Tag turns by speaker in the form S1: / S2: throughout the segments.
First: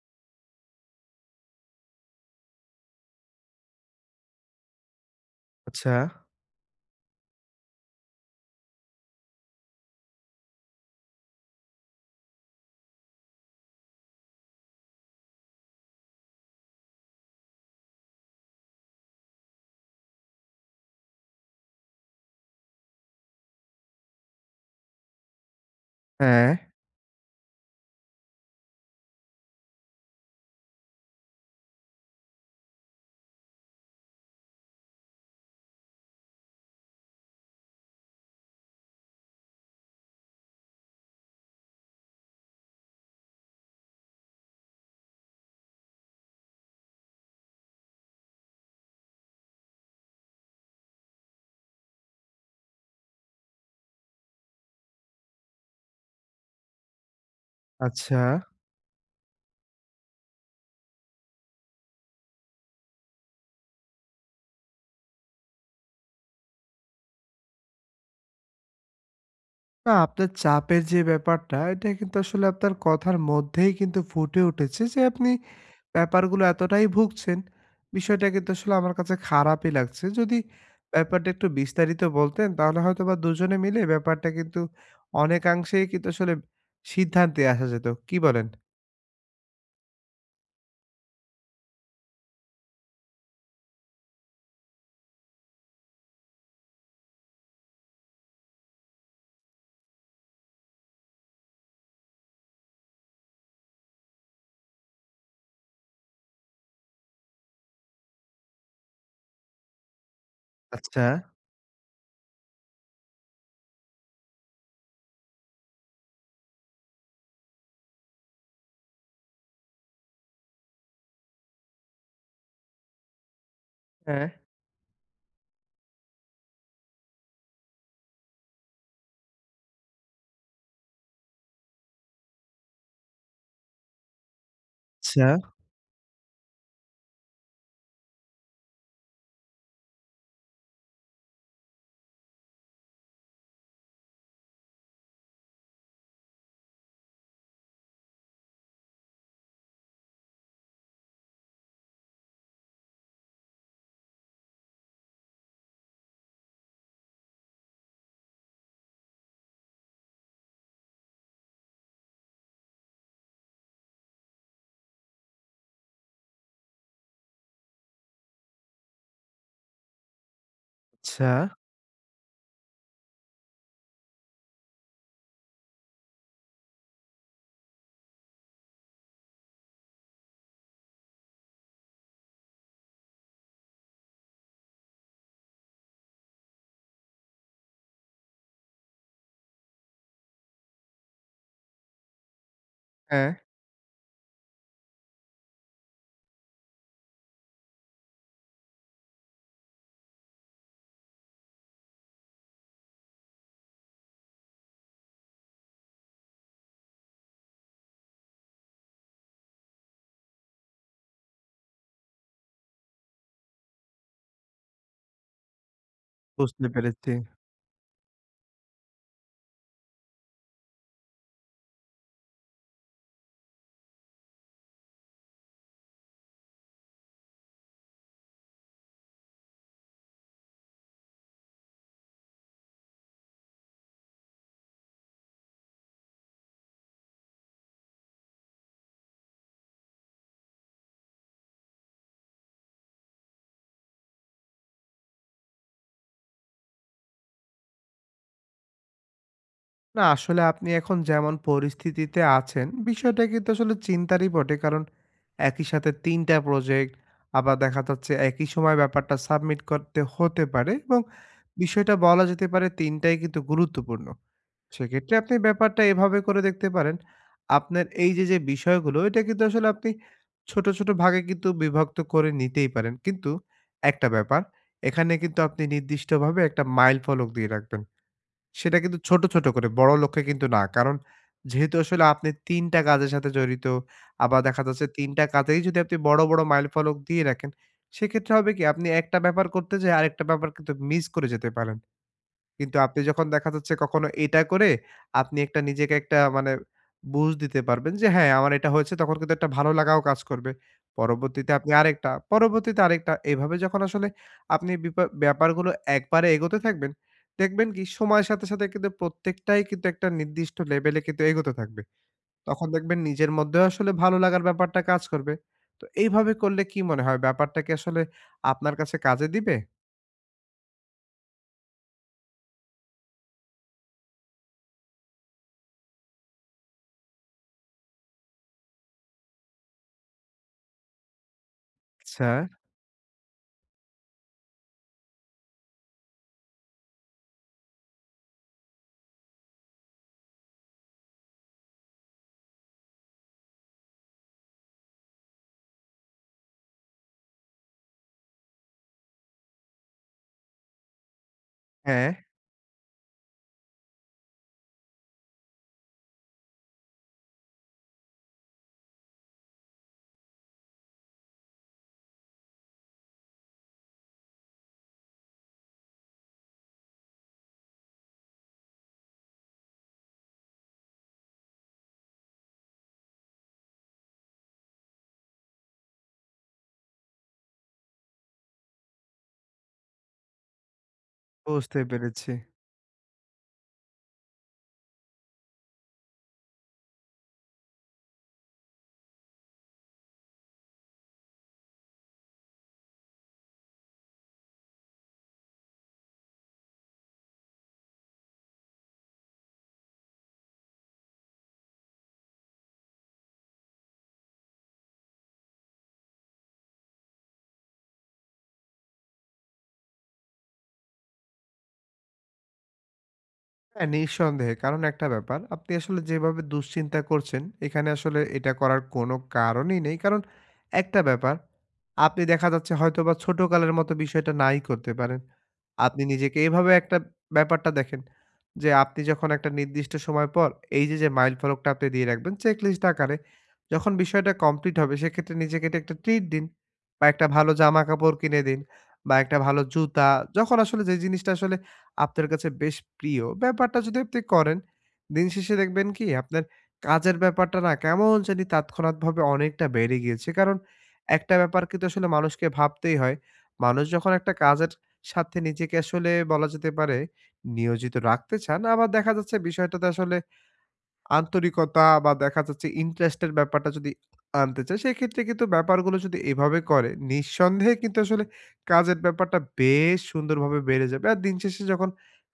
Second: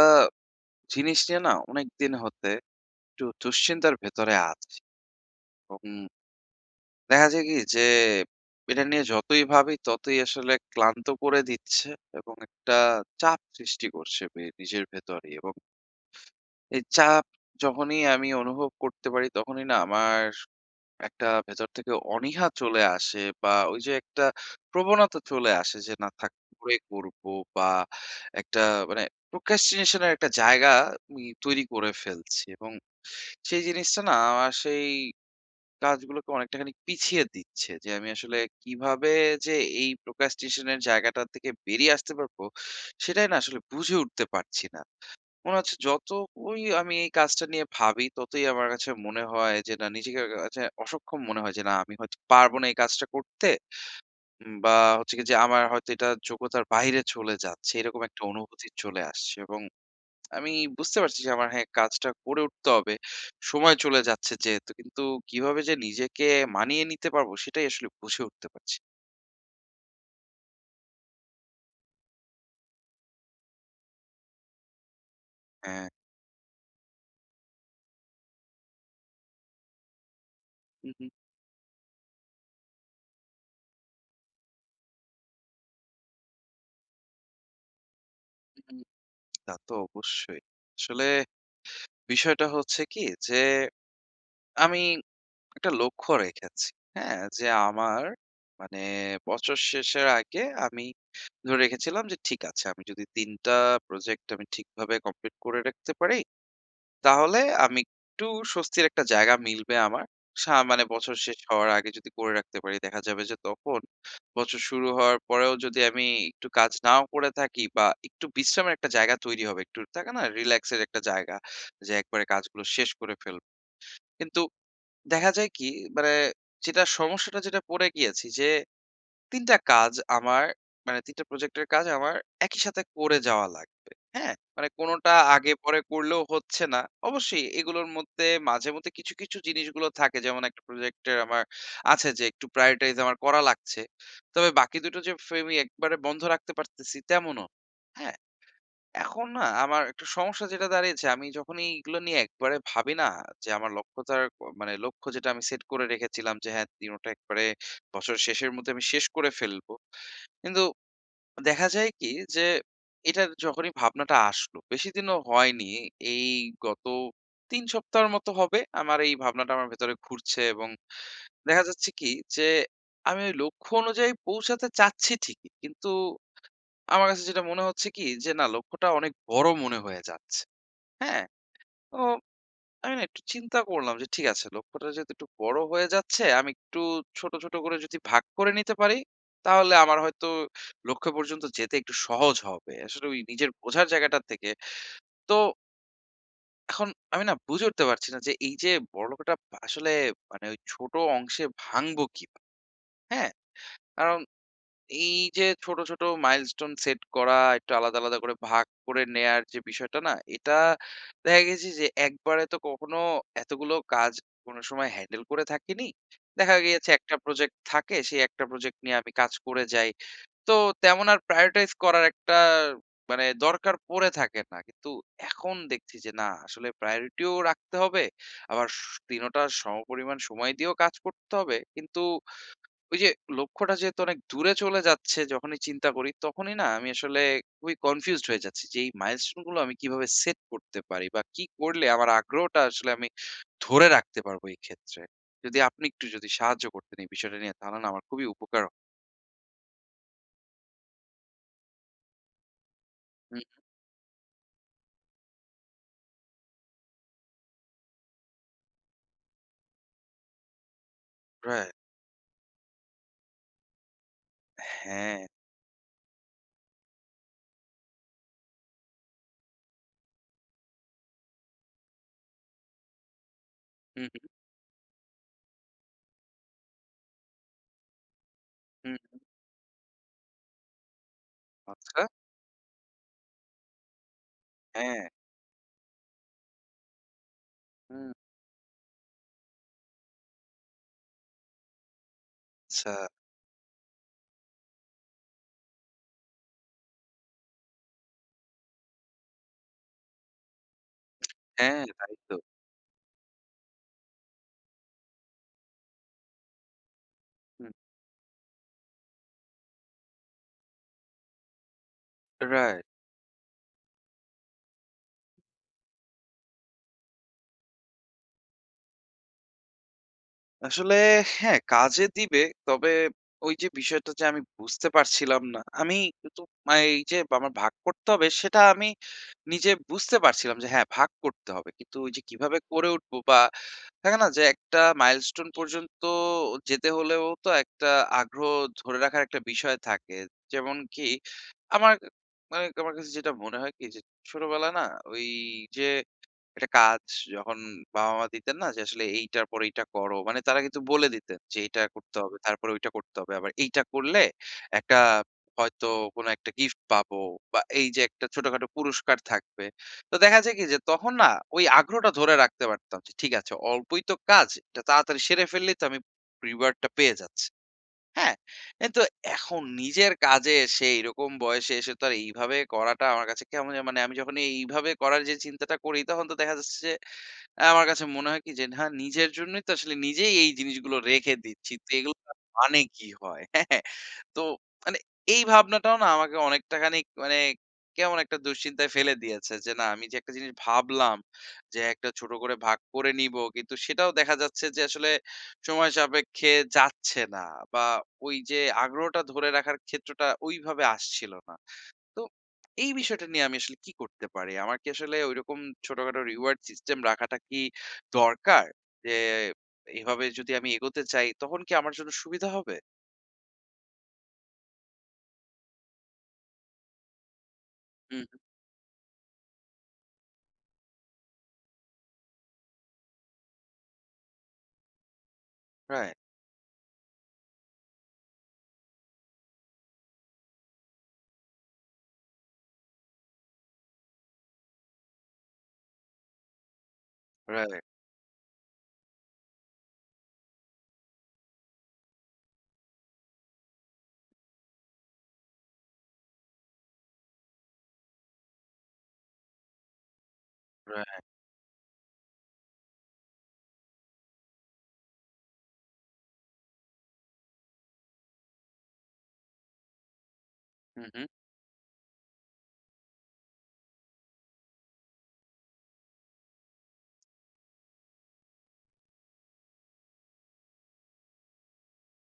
S1: আ জিনিস নিয়ে না অনেকদিন হতে একটু দুশ্চিন্তার ভেতরে আছি। এবং
S2: আচ্ছা,
S1: দেখা যায় কি যে এটা নিয়ে যতই ভাবি ততই আসলে ক্লান্ত করে দিচ্ছে এবং একটা চাপ সৃষ্টি করছে নিজের ভেতরে। এবং এই চাপ যখনই আমি অনুভব করতে পারি তখনই না আমার একটা ভেতর থেকে অনীহা চলে আসে বা ওই যে একটা প্রবণতা চলে আসে যে না থাক,
S2: হ্যাঁ,
S1: পরে করবো। বা একটা মানে প্রোক্রাস্টিনেশনের একটা জায়গা আমি তৈরি করে ফেলছি এবং সেই জিনিসটা না আমার সেই কাজগুলোকে অনেকটাখানি পিছিয়ে দিচ্ছে। যে আমি আসলে কিভাবে যে এই procrastination এর জায়গাটা থেকে বেরিয়ে আসতে পারবো, সেটাই না আসলে বুঝে উঠতে পারছি না। মনে হচ্ছে যতই আমি এই কাজটা নিয়ে ভাবি, ততই আমার কাছে মনে হয় যে না নিজেকে কাছে অসক্ষম মনে হয় যে না আমি হয়তো পারবো না এই কাজটা করতে। বা হচ্ছে গিয়ে যে আমার হয়তো এটা যোগ্যতার বাইরে চলে যাচ্ছে। এরকম
S2: আচ্ছা।
S1: একটা অনুভূতি চলে আসছে এবং আমি বুঝতে পারছি যে আমার হ্যাঁ, কাজটা করে উঠতে হবে। সময় চলে যাচ্ছে যেহেতু। কিন্তু কিভাবে যে নিজেকে মানিয়ে নিতে পারবো সেটাই আসলে বুঝে উঠতে পারছি না।
S2: না আপনার চাপের যে ব্যাপারটা, এটা কিন্তু আসলে আপনার কথার মধ্যেই কিন্তু ফুটে উঠেছে যে আপনি
S1: হ্যাঁ।
S2: ব্যাপারগুলো এতটাই ভুগছেন। বিষয়টা কিন্তু আসলে আমার কাছে খারাপই লাগছে। যদি
S1: হু, হু,
S2: ব্যাপারটা একটু বিস্তারিত বলতেন, তাহলে হয়তোবা দুজনে মিলে ব্যাপারটা কিন্তু অনেকাংশেই কিন্তু আসলে সিদ্ধান্তে আসা যেত। কি বলেন?
S1: হু, তা তো অবশ্যই। আসলে বিষয়টা হচ্ছে কি যে আমি একটা লক্ষ্য রেখেছি। হ্যাঁ? যে আমার মানে বছর শেষের আগে আমি ধরে রেখেছিলাম যে ঠিক আছে আমি যদি ৩ টা প্রজেক্ট আমি ঠিকভাবে কমপ্লিট করে রাখতে পারি তাহলে আমি একটু স্বস্তির একটা জায়গা মিলবে আমার। মানে
S2: আচ্ছা,
S1: বছর শেষ হওয়ার আগে যদি করে রাখতে পারি, দেখা যাবে যে তখন বছর শুরু হওয়ার পরেও যদি আমি একটু কাজ নাও করে থাকি বা একটু বিশ্রামের একটা জায়গা তৈরি হবে। একটু থাকে না রিল্যাক্স এর একটা জায়গা, যে একবারে কাজগুলো শেষ করে ফেলব।
S2: হ্যাঁ,
S1: কিন্তু দেখা যায় কি, মানে যেটা সমস্যাটা যেটা পড়ে গিয়েছি যে ৩ টা কাজ আমার মানে ৩ টা প্রজেক্টের কাজ আমার একই সাথে করে যাওয়া লাগবে। হ্যাঁ? মানে কোনটা
S2: আচ্ছা।
S1: আগে পরে করলেও হচ্ছে না। অবশ্যই এগুলোর মধ্যে মাঝেমধ্যে কিছু, কিছু জিনিসগুলো থাকে যেমন একটা প্রজেক্টের আমার আছে যে একটু prioritize আমার করা লাগছে। তবে বাকি দুটো যে ফেমি একবারে বন্ধ রাখতে পারতেছি তেমনও না। হ্যাঁ? এখন না আমার একটা সমস্যা যেটা দাঁড়িয়েছে, আমি যখনই এগুলো নিয়ে একবারে ভাবি না যে আমার লক্ষ্যতার মানে লক্ষ্য যেটা আমি সেট করে রেখেছিলাম যে হ্যাঁ, দিনোটা একবারে বছরের শেষের মধ্যে আমি শেষ করে ফেলবো। কিন্তু দেখা যায় কি যে এটার যখনই ভাবনাটা আসলো, বেশিদিনও হয়নি। এই গত ৩ সপ্তাহের মতো হবে আমার এই ভাবনাটা আমার ভেতরে ঘুরছে এবং
S2: আচ্ছা,
S1: দেখা যাচ্ছে কি যে আমি ওই লক্ষ্য অনুযায়ী পৌঁছাতে চাচ্ছি ঠিকই। কিন্তু আমার কাছে যেটা মনে হচ্ছে কি যে না লক্ষ্যটা অনেক বড় মনে হয়ে যাচ্ছে। হ্যাঁ? তো আমি না একটু চিন্তা করলাম যে ঠিক আছে লক্ষ্যটা যেহেতু একটু বড় হয়ে যাচ্ছে আমি একটু ছোট, ছোট করে যদি ভাগ করে নিতে পারি তাহলে আমার হয়তো লক্ষ্য পর্যন্ত যেতে একটু সহজ হবে। আসলে ওই
S2: হ্যাঁ।
S1: নিজের বোঝার জায়গাটা থেকে। তো এখন আমি না বুঝে উঠতে পারছি না যে এই যে বড় লক্ষ্যটা আসলে মানে ওই ছোট অংশে ভাঙবো কিভাবে? হ্যাঁ? কারণ এই যে ছোট, ছোট মাইলস্টোন সেট করা, একটু আলাদা, আলাদা করে ভাগ করে নেয়ার যে বিষয়টা না? এটা দেখা গেছে যে একবারে তো কখনো এতগুলো কাজ কোনো সময় হ্যান্ডেল করে থাকিনি। দেখা
S2: বুঝতে
S1: গিয়েছে
S2: পেরেছি।
S1: একটা প্রজেক্ট থাকে, সেই একটা প্রজেক্ট নিয়ে আমি কাজ করে যাই। তো তেমন আর prioritize করার একটা মানে দরকার পড়ে থাকে না। কিন্তু এখন দেখছি যে না আসলে priority ও রাখতে হবে, আবার ৩ টা সমপরিমাণ সময় দিয়েও কাজ করতে হবে। কিন্তু ওই যে লক্ষ্যটা যেহেতু অনেক দূরে চলে যাচ্ছে যখনই চিন্তা করি তখনই না আমি আসলে খুবই কনফিউজড হয়ে যাচ্ছি যে এই মাইলস্টোন গুলো আমি কিভাবে সেট করতে পারি বা কি করলে আমার আগ্রহটা আসলে আমি ধরে রাখতে পারবো এই ক্ষেত্রে, যদি আপনি একটু যদি সাহায্য করতেন এই বিষয়টা নিয়ে তাহলে না আমার খুবই উপকার হয়।
S2: না আসলে আপনি এখন যেমন পরিস্থিতিতে আছেন বিষয়টা
S1: হুম,
S2: কিন্তু আসলে চিন্তারই বটে কারণ একই সাথে তিনটা প্রজেক্ট আবার দেখা যাচ্ছে একই সময় ব্যাপারটা সাবমিট করতে হতে পারে এবং
S1: right.
S2: বিষয়টা বলা যেতে পারে তিনটাই কিন্তু গুরুত্বপূর্ণ সেক্ষেত্রে
S1: হ্যাঁ।
S2: আপনি ব্যাপারটা এভাবে করে দেখতে পারেন। আপনার এই যে যে বিষয়গুলো এটা কিন্তু আসলে আপনি ছোট ছোট ভাগে কিন্তু বিভক্ত করে নিতেই পারেন, কিন্তু
S1: হুম,
S2: একটা
S1: হুম,
S2: ব্যাপার, এখানে কিন্তু আপনি নির্দিষ্টভাবে একটা মাইল ফলক দিয়ে রাখবেন। সেটা
S1: হুম,
S2: কিন্তু
S1: হুম।
S2: ছোট, ছোট করে বড় লক্ষ্যে কিন্তু না। কারণ যেহেতু
S1: আচ্ছা।
S2: আসলে আপনি ৩ টা কাজের সাথে জড়িত, আবার দেখা যাচ্ছে
S1: হ্যাঁ।
S2: ৩ টা কাজেই যদি আপনি বড়, বড় মাইলফলক দিয়ে রাখেন,
S1: হুম,
S2: সেক্ষেত্রে হবে কি আপনি একটা ব্যাপার করতে যেয়ে আরেকটা ব্যাপার কিন্তু মিস করে যেতে পারেন। কিন্তু
S1: আচ্ছা।
S2: আপনি যখন দেখা যাচ্ছে কখনো এটা করে আপনি একটা নিজেকে একটা মানে বুঝ দিতে পারবেন যে হ্যাঁ, আমার এটা হয়েছে তখন কিন্তু একটা ভালো লাগাও কাজ করবে। পরবর্তীতে আপনি
S1: হ্যাঁ,
S2: আরেকটা,
S1: তাই তো।
S2: পরবর্তীতে আরেকটা। এভাবে যখন আসলে আপনি ব্যাপারগুলো একবারে এগোতে থাকবেন, দেখবেন কি সময়ের সাথে, সাথে কিন্তু প্রত্যেকটাই কিন্তু একটা নির্দিষ্ট লেভেলে কিন্তু এগোতে থাকবে। তখন
S1: রাইট।
S2: দেখবেন নিজের মধ্যেও আসলে ভালো লাগার ব্যাপারটা কাজ করবে। তো এইভাবে করলে কি মনে হয় ব্যাপারটা কি আসলে আপনার কাছে কাজে দিবে?
S1: আসলে হ্যাঁ, কাজে দিবে। তবে ওই যে বিষয়টা যে আমি বুঝতে পারছিলাম না। আমি কিন্তু এই যে আমার ভাগ করতে হবে সেটা আমি নিজে বুঝতে পারছিলাম যে হ্যাঁ, ভাগ করতে হবে। কিন্তু ওই যে
S2: আচ্ছা।
S1: কিভাবে করে উঠবো বা থাকে না যে একটা মাইলস্টোন পর্যন্ত যেতে হলেও তো একটা আগ্রহ ধরে রাখার একটা বিষয় থাকে। যেমন কি আমার মানে আমার কাছে যেটা মনে হয় কি যে ছোটবেলা না ওই যে একটা কাজ যখন বাবা-মা দিতেন না যে আসলে এইটার পর এইটা করো। মানে তারা কিন্তু বলে দিতেন যে এটা
S2: হ্যাঁ,
S1: করতে হবে, তারপরে ওইটা করতে হবে। আবার এইটা করলে একটা হয়তো কোনো একটা গিফট পাবো বা এই যে একটা ছোটখাটো পুরস্কার থাকবে। তো দেখা যায় কি যে তখন না ওই আগ্রহটা ধরে রাখতে পারতাম যে ঠিক আছে অল্পই তো কাজ, এটা তাড়াতাড়ি সেরে ফেললেই তো আমি রিওয়ার্ড টা পেয়ে যাচ্ছি। হ্যাঁ, কিন্তু এখন নিজের কাজে এসে এরকম বয়সে এসে তো আর এইভাবে করাটা আমার কাছে কেমন জানি মানে আমি যখন এইভাবে করার যে চিন্তাটা করি তখন তো দেখা যাচ্ছে যে, আমার কাছে মনে হয় কি যে না নিজের জন্যই তো আসলে নিজেই এই জিনিসগুলো রেখে দিচ্ছি।
S2: বুঝতে
S1: তো এগুলো
S2: পেরেছি।
S1: মানে কি হয়? হ্যাঁ? তো মানে এই ভাবনাটাও না আমাকে অনেকটা খানিক মানে কেমন একটা দুশ্চিন্তায় ফেলে দিয়েছে। যে না আমি যে একটা জিনিস ভাবলাম যে একটা ছোট করে ভাগ করে নিবো। কিন্তু সেটাও দেখা যাচ্ছে যে আসলে সময় সাপেক্ষে যাচ্ছে না। বা ওই যে আগ্রহটা ধরে রাখার ক্ষেত্রটা ওইভাবে আসছিল না। তো এই বিষয়টা নিয়ে আমি আসলে কি করতে পারি? আমার কি আসলে ঐরকম ছোটখাটো রিওয়ার্ড সিস্টেম রাখাটা কি দরকার? যে এভাবে যদি আমি এগোতে চাই তখন কি আমার জন্য সুবিধা হবে?
S2: হ্যাঁ, নিঃসন্দেহে। কারণ একটা ব্যাপার, আপনি আসলে যেভাবে দুশ্চিন্তা করছেন, এখানে আসলে
S1: হুম, হুম।
S2: এটা করার কোনো কারণই নেই। কারণ একটা ব্যাপার, আপনি দেখা যাচ্ছে হয়তোবা ছোটকালের মতো বিষয়টা নাই করতে পারেন। আপনি
S1: রাইট,
S2: নিজেকে এভাবে একটা ব্যাপারটা দেখেন যে, আপনি যখন একটা নির্দিষ্ট সময় পর এই যে, যে, মাইল ফলকটা আপনি দিয়ে রাখবেন চেকলিস্ট আকারে, যখন বিষয়টা কমপ্লিট হবে সেক্ষেত্রে নিজেকে এটা একটা ট্রিট দিন বা একটা ভালো জামা
S1: রাইট,
S2: কাপড় কিনে দিন বা একটা ভালো জুতা, যখন আসলে যে, জিনিসটা আসলে আপনার কাছে বেশ প্রিয়, ব্যাপারটা যদি আপনি করেন, দিন শেষে দেখবেন কি আপনার কাজের ব্যাপারটা না কেমন জানি তাৎক্ষণাৎভাবে অনেকটা বেড়ে গিয়েছে। কারণ
S1: রাইট।
S2: একটা ব্যাপার কিন্তু আসলে মানুষকে ভাবতেই হয়। মানুষ যখন একটা কাজের সাথে নিজেকে আসলে বলা যেতে পারে নিয়োজিত রাখতে চান, আবার দেখা যাচ্ছে বিষয়টাতে আসলে
S1: হুম, হুম।
S2: আন্তরিকতা বা দেখা যাচ্ছে ইন্টারেস্টের ব্যাপারটা যদি আনতে চায়, সেক্ষেত্রে কিন্তু ব্যাপারগুলো যদি এভাবে করে, নিঃসন্দেহে কিন্তু আসলে কাজের ব্যাপারটা বেশ সুন্দরভাবে বেড়ে যাবে। আর দিন শেষে যখন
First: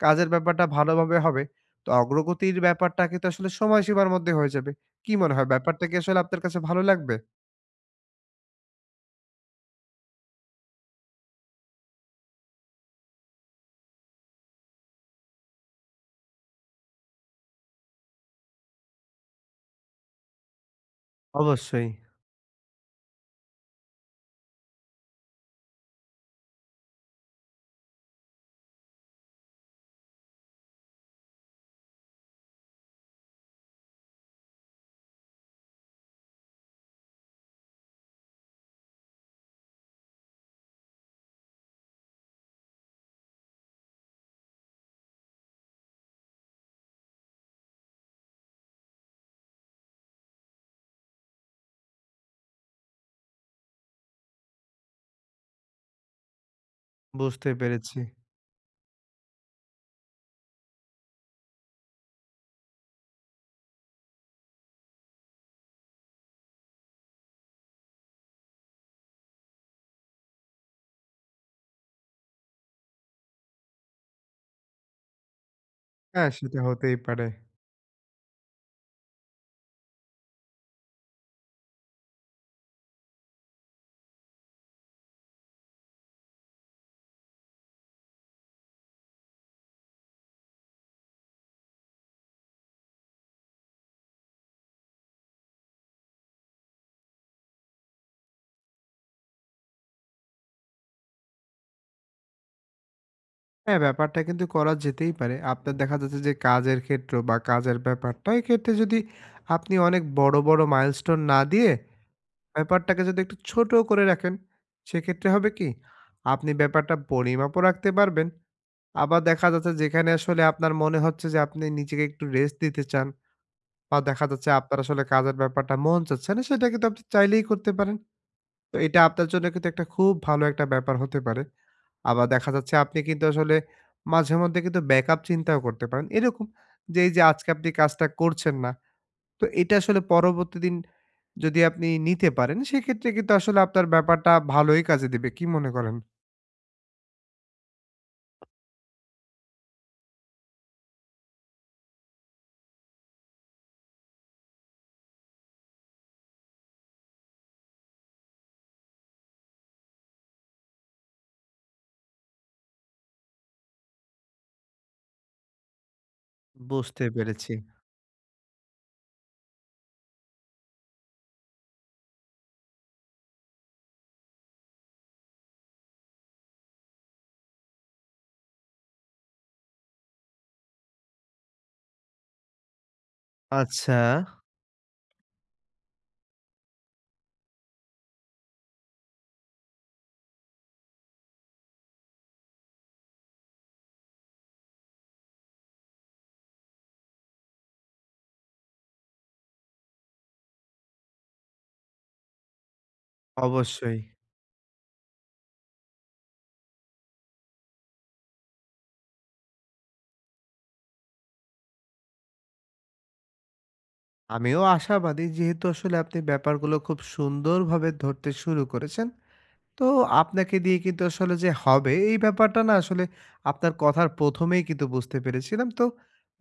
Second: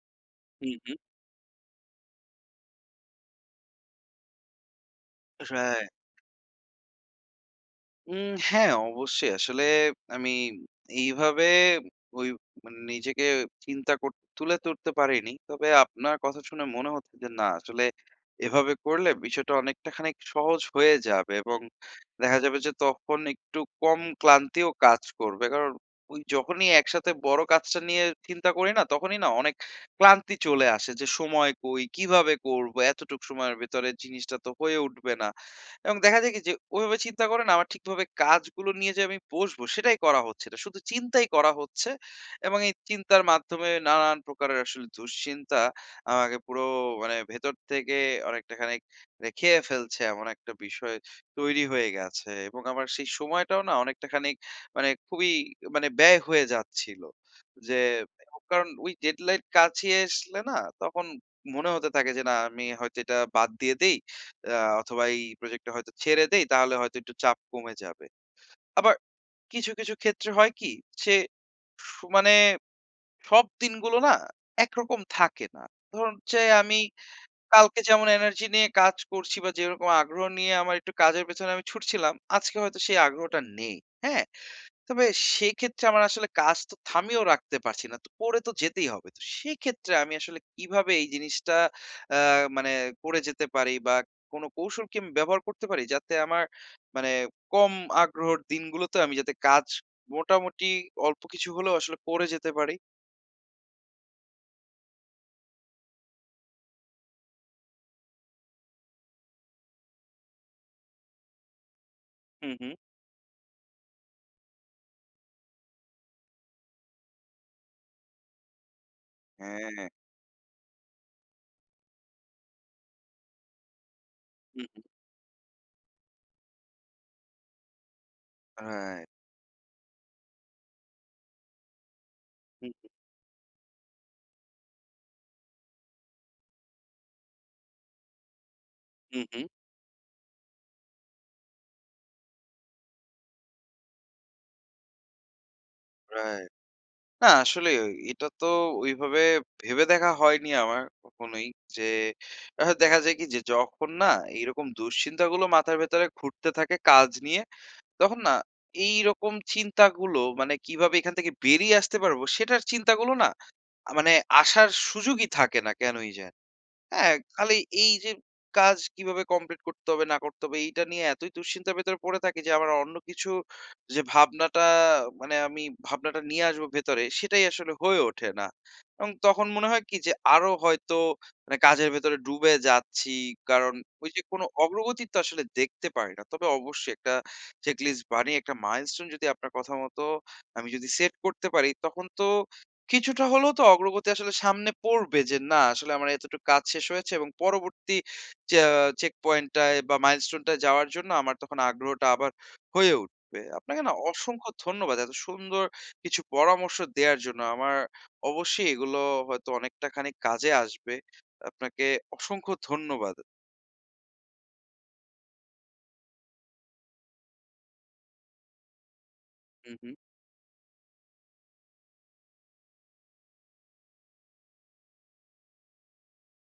S2: কাজের ব্যাপারটা
S1: হুম, হুম।
S2: ভালোভাবে হবে, তো অগ্রগতির ব্যাপারটা কিন্তু আসলে সময়সীমার মধ্যে হয়ে যাবে। কি মনে হয় ব্যাপারটা
S1: রাইট।
S2: কি আসলে আপনার কাছে ভালো লাগবে?
S1: হ্যাঁ, অবশ্যই। আসলে আমি এইভাবে ওই মানে নিজেকে চিন্তা কর তুলে ধরতে পারিনি। তবে আপনার কথা শুনে মনে হচ্ছে যে না আসলে এভাবে করলে বিষয়টা অনেকটা খানিক সহজ হয়ে যাবে এবং
S2: অবশ্যই,
S1: দেখা যাবে যে তখন একটু কম ক্লান্তিও কাজ করবে। কারণ ওই যখনই একসাথে বড় কাজটা নিয়ে চিন্তা করি না, তখনই না অনেক ক্লান্তি চলে আসে যে সময় কই, কিভাবে করব? এতটুক সময়ের ভেতরে জিনিসটা তো হয়ে উঠবে না। এবং দেখা যায় কি যে ওইভাবে চিন্তা করে না আমার ঠিকভাবে কাজগুলো নিয়ে যে আমি বসবো সেটাই করা হচ্ছে না। শুধু চিন্তাই করা হচ্ছে এবং এই চিন্তার মাধ্যমে নানান প্রকারের আসলে দুশ্চিন্তা আমাকে পুরো মানে ভেতর থেকে অনেকটা খানিক মানে খেয়ে ফেলছে এমন একটা বিষয় তৈরি হয়ে গেছে এবং আমার সেই সময়টাও না অনেকটা খানিক মানে খুবই মানে ব্যয় হয়ে যাচ্ছিল।
S2: বুঝতে
S1: যে
S2: পেরেছি।
S1: কারণ ওই ডেডলাইন কাছে আসলে না তখন মনে হতে থাকে যে না আমি হয়তো এটা বাদ দিয়ে দেই। আ অথবা এই প্রজেক্টটা হয়তো ছেড়ে দেই তাহলে হয়তো একটু চাপ কমে যাবে। আবার কিছু, কিছু ক্ষেত্রে হয় কি সে সু মানে সব দিনগুলো না একরকম থাকে না। ধরুন
S2: হ্যাঁ,
S1: যে
S2: সেটা
S1: আমি
S2: হতেই পারে।
S1: কালকে যেমন এনার্জি নিয়ে কাজ করছি বা যেরকম আগ্রহ নিয়ে আমার একটু কাজের পেছনে আমি ছুটছিলাম, আজকে হয়তো সেই আগ্রহটা নেই। হ্যাঁ? তবে সেক্ষেত্রে আমার আসলে কাজ তো থামিয়েও রাখতে পারছি না। তো করে তো যেতেই হবে। তো সেক্ষেত্রে আমি আসলে কিভাবে এই জিনিসটা আ মানে করে যেতে পারি বা কোনো কৌশল কি আমি ব্যবহার করতে পারি? যাতে আমার মানে কম আগ্রহের দিনগুলোতে আমি যাতে কাজ মোটামুটি অল্প কিছু হলেও আসলে করে যেতে পারি।
S2: হ্যাঁ, ব্যাপারটা কিন্তু করা যেতেই পারে। আপনার দেখা যাচ্ছে যে কাজের ক্ষেত্র বা কাজের ব্যাপারটা, এক্ষেত্রে যদি আপনি অনেক বড়, বড় মাইলস্টোন না দিয়ে
S1: হু, হু।
S2: ব্যাপারটাকে যদি একটু ছোট করে রাখেন, সেক্ষেত্রে হবে কি? আপনি ব্যাপারটা পরিমাপও রাখতে পারবেন। আবার দেখা যাচ্ছে
S1: হ্যাঁ।
S2: যেখানে আসলে আপনার মনে হচ্ছে যে আপনি নিজেকে একটু রেস্ট দিতে চান বা দেখা যাচ্ছে
S1: হু,
S2: আপনার
S1: হু।
S2: আসলে কাজের ব্যাপারটা মন চাচ্ছে না, সেটা কিন্তু আপনি চাইলেই করতে পারেন। তো এটা
S1: রাইট।
S2: আপনার জন্য কিন্তু একটা খুব ভালো একটা ব্যাপার হতে পারে। আবার দেখা
S1: হু,
S2: যাচ্ছে
S1: হু,
S2: আপনি কিন্তু আসলে মাঝেমধ্যে কিন্তু ব্যাকআপ চিন্তাও করতে পারেন। এরকম যে এই যে আজকে আপনি কাজটা করছেন না,
S1: হু, হু।
S2: তো এটা আসলে পরবর্তী দিন যদি আপনি নিতে পারেন সেক্ষেত্রে কিন্তু আসলে আপনার ব্যাপারটা ভালোই কাজে দিবে। কি মনে করেন?
S1: রাইট। না আসলে এটা তো ওইভাবে ভেবে দেখা হয়নি আমার কখনোই যে দেখা যায় কি যে যখন না এইরকম দুশ্চিন্তাগুলো মাথার ভেতরে ঘুরতে থাকে কাজ নিয়ে তখন না এইরকম চিন্তাগুলো মানে কিভাবে এখান থেকে বেরিয়ে আসতে পারবো সেটার চিন্তাগুলো না মানে আসার সুযোগই থাকে না কেনই যেন।
S2: বুঝতে
S1: হ্যাঁ,
S2: পেরেছি।
S1: খালি এই যে কাজ কিভাবে কমপ্লিট করতে হবে না করতে হবে এইটা নিয়ে এতই দুশ্চিন্তার ভেতরে পড়ে থাকি যে আমার অন্য কিছু যে ভাবনাটা মানে আমি ভাবনাটা নিয়ে আসবো ভেতরে সেটাই আসলে হয়ে ওঠে না। এবং তখন মনে হয় কি যে আরো হয়তো মানে কাজের ভেতরে ডুবে যাচ্ছি। কারণ
S2: আচ্ছা,
S1: ওই যে কোনো অগ্রগতি তো আসলে দেখতে পারি না। তবে অবশ্যই একটা চেকলিস্ট বানিয়ে একটা মাইলস্টোন যদি আপনার কথা মতো আমি যদি সেট করতে পারি তখন তো কিছুটা হলেও তো অগ্রগতি আসলে সামনে পড়বে যে, না আসলে আমার এতটুকু কাজ শেষ হয়েছে এবং পরবর্তী চে চেক পয়েন্টটায় বা মাইলস্টোনটায় যাওয়ার জন্য আমার তখন আগ্রহটা আবার হয়ে উঠবে। আপনাকে না
S2: অবশ্যই।
S1: অসংখ্য ধন্যবাদ। এত সুন্দর কিছু পরামর্শ দেয়ার জন্য। আমার অবশ্যই এগুলো হয়তো অনেকটা খানিক কাজে আসবে। আপনাকে অসংখ্য ধন্যবাদ।
S2: আমিও আশাবাদী যেহেতু আসলে আপনি ব্যাপারগুলো খুব সুন্দরভাবে ধরতে শুরু করেছেন
S1: হু,
S2: তো
S1: হু।
S2: আপনাকে দিয়ে কিন্তু আসলে যে হবে এই ব্যাপারটা না আসলে আপনার কথার প্রথমেই কিন্তু বুঝতে পেরেছিলাম। তো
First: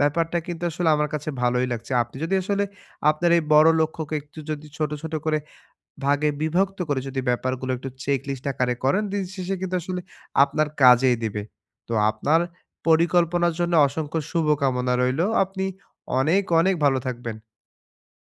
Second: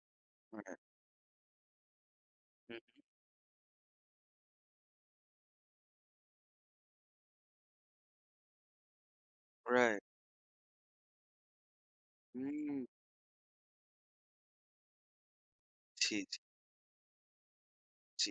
S2: ব্যাপারটা কিন্তু
S1: হ্যাঁ, রাইট।
S2: আসলে আমার কাছে ভালোই লাগছে। আপনি যদি আসলে
S1: হুম,
S2: আপনার এই বড় লক্ষ্যকে একটু যদি ছোট, ছোট করে ভাগে বিভক্ত করে যদি ব্যাপারগুলো একটু চেকলিস্ট আকারে করেন, দিন শেষে কিন্তু আসলে
S1: রাইট।
S2: আপনার কাজেই দিবে। তো আপনার
S1: হুম,
S2: পরিকল্পনার জন্য অসংখ্য শুভকামনা রইলো। আপনি
S1: জি, জি,
S2: অনেক, অনেক ভালো থাকবেন।
S1: জি।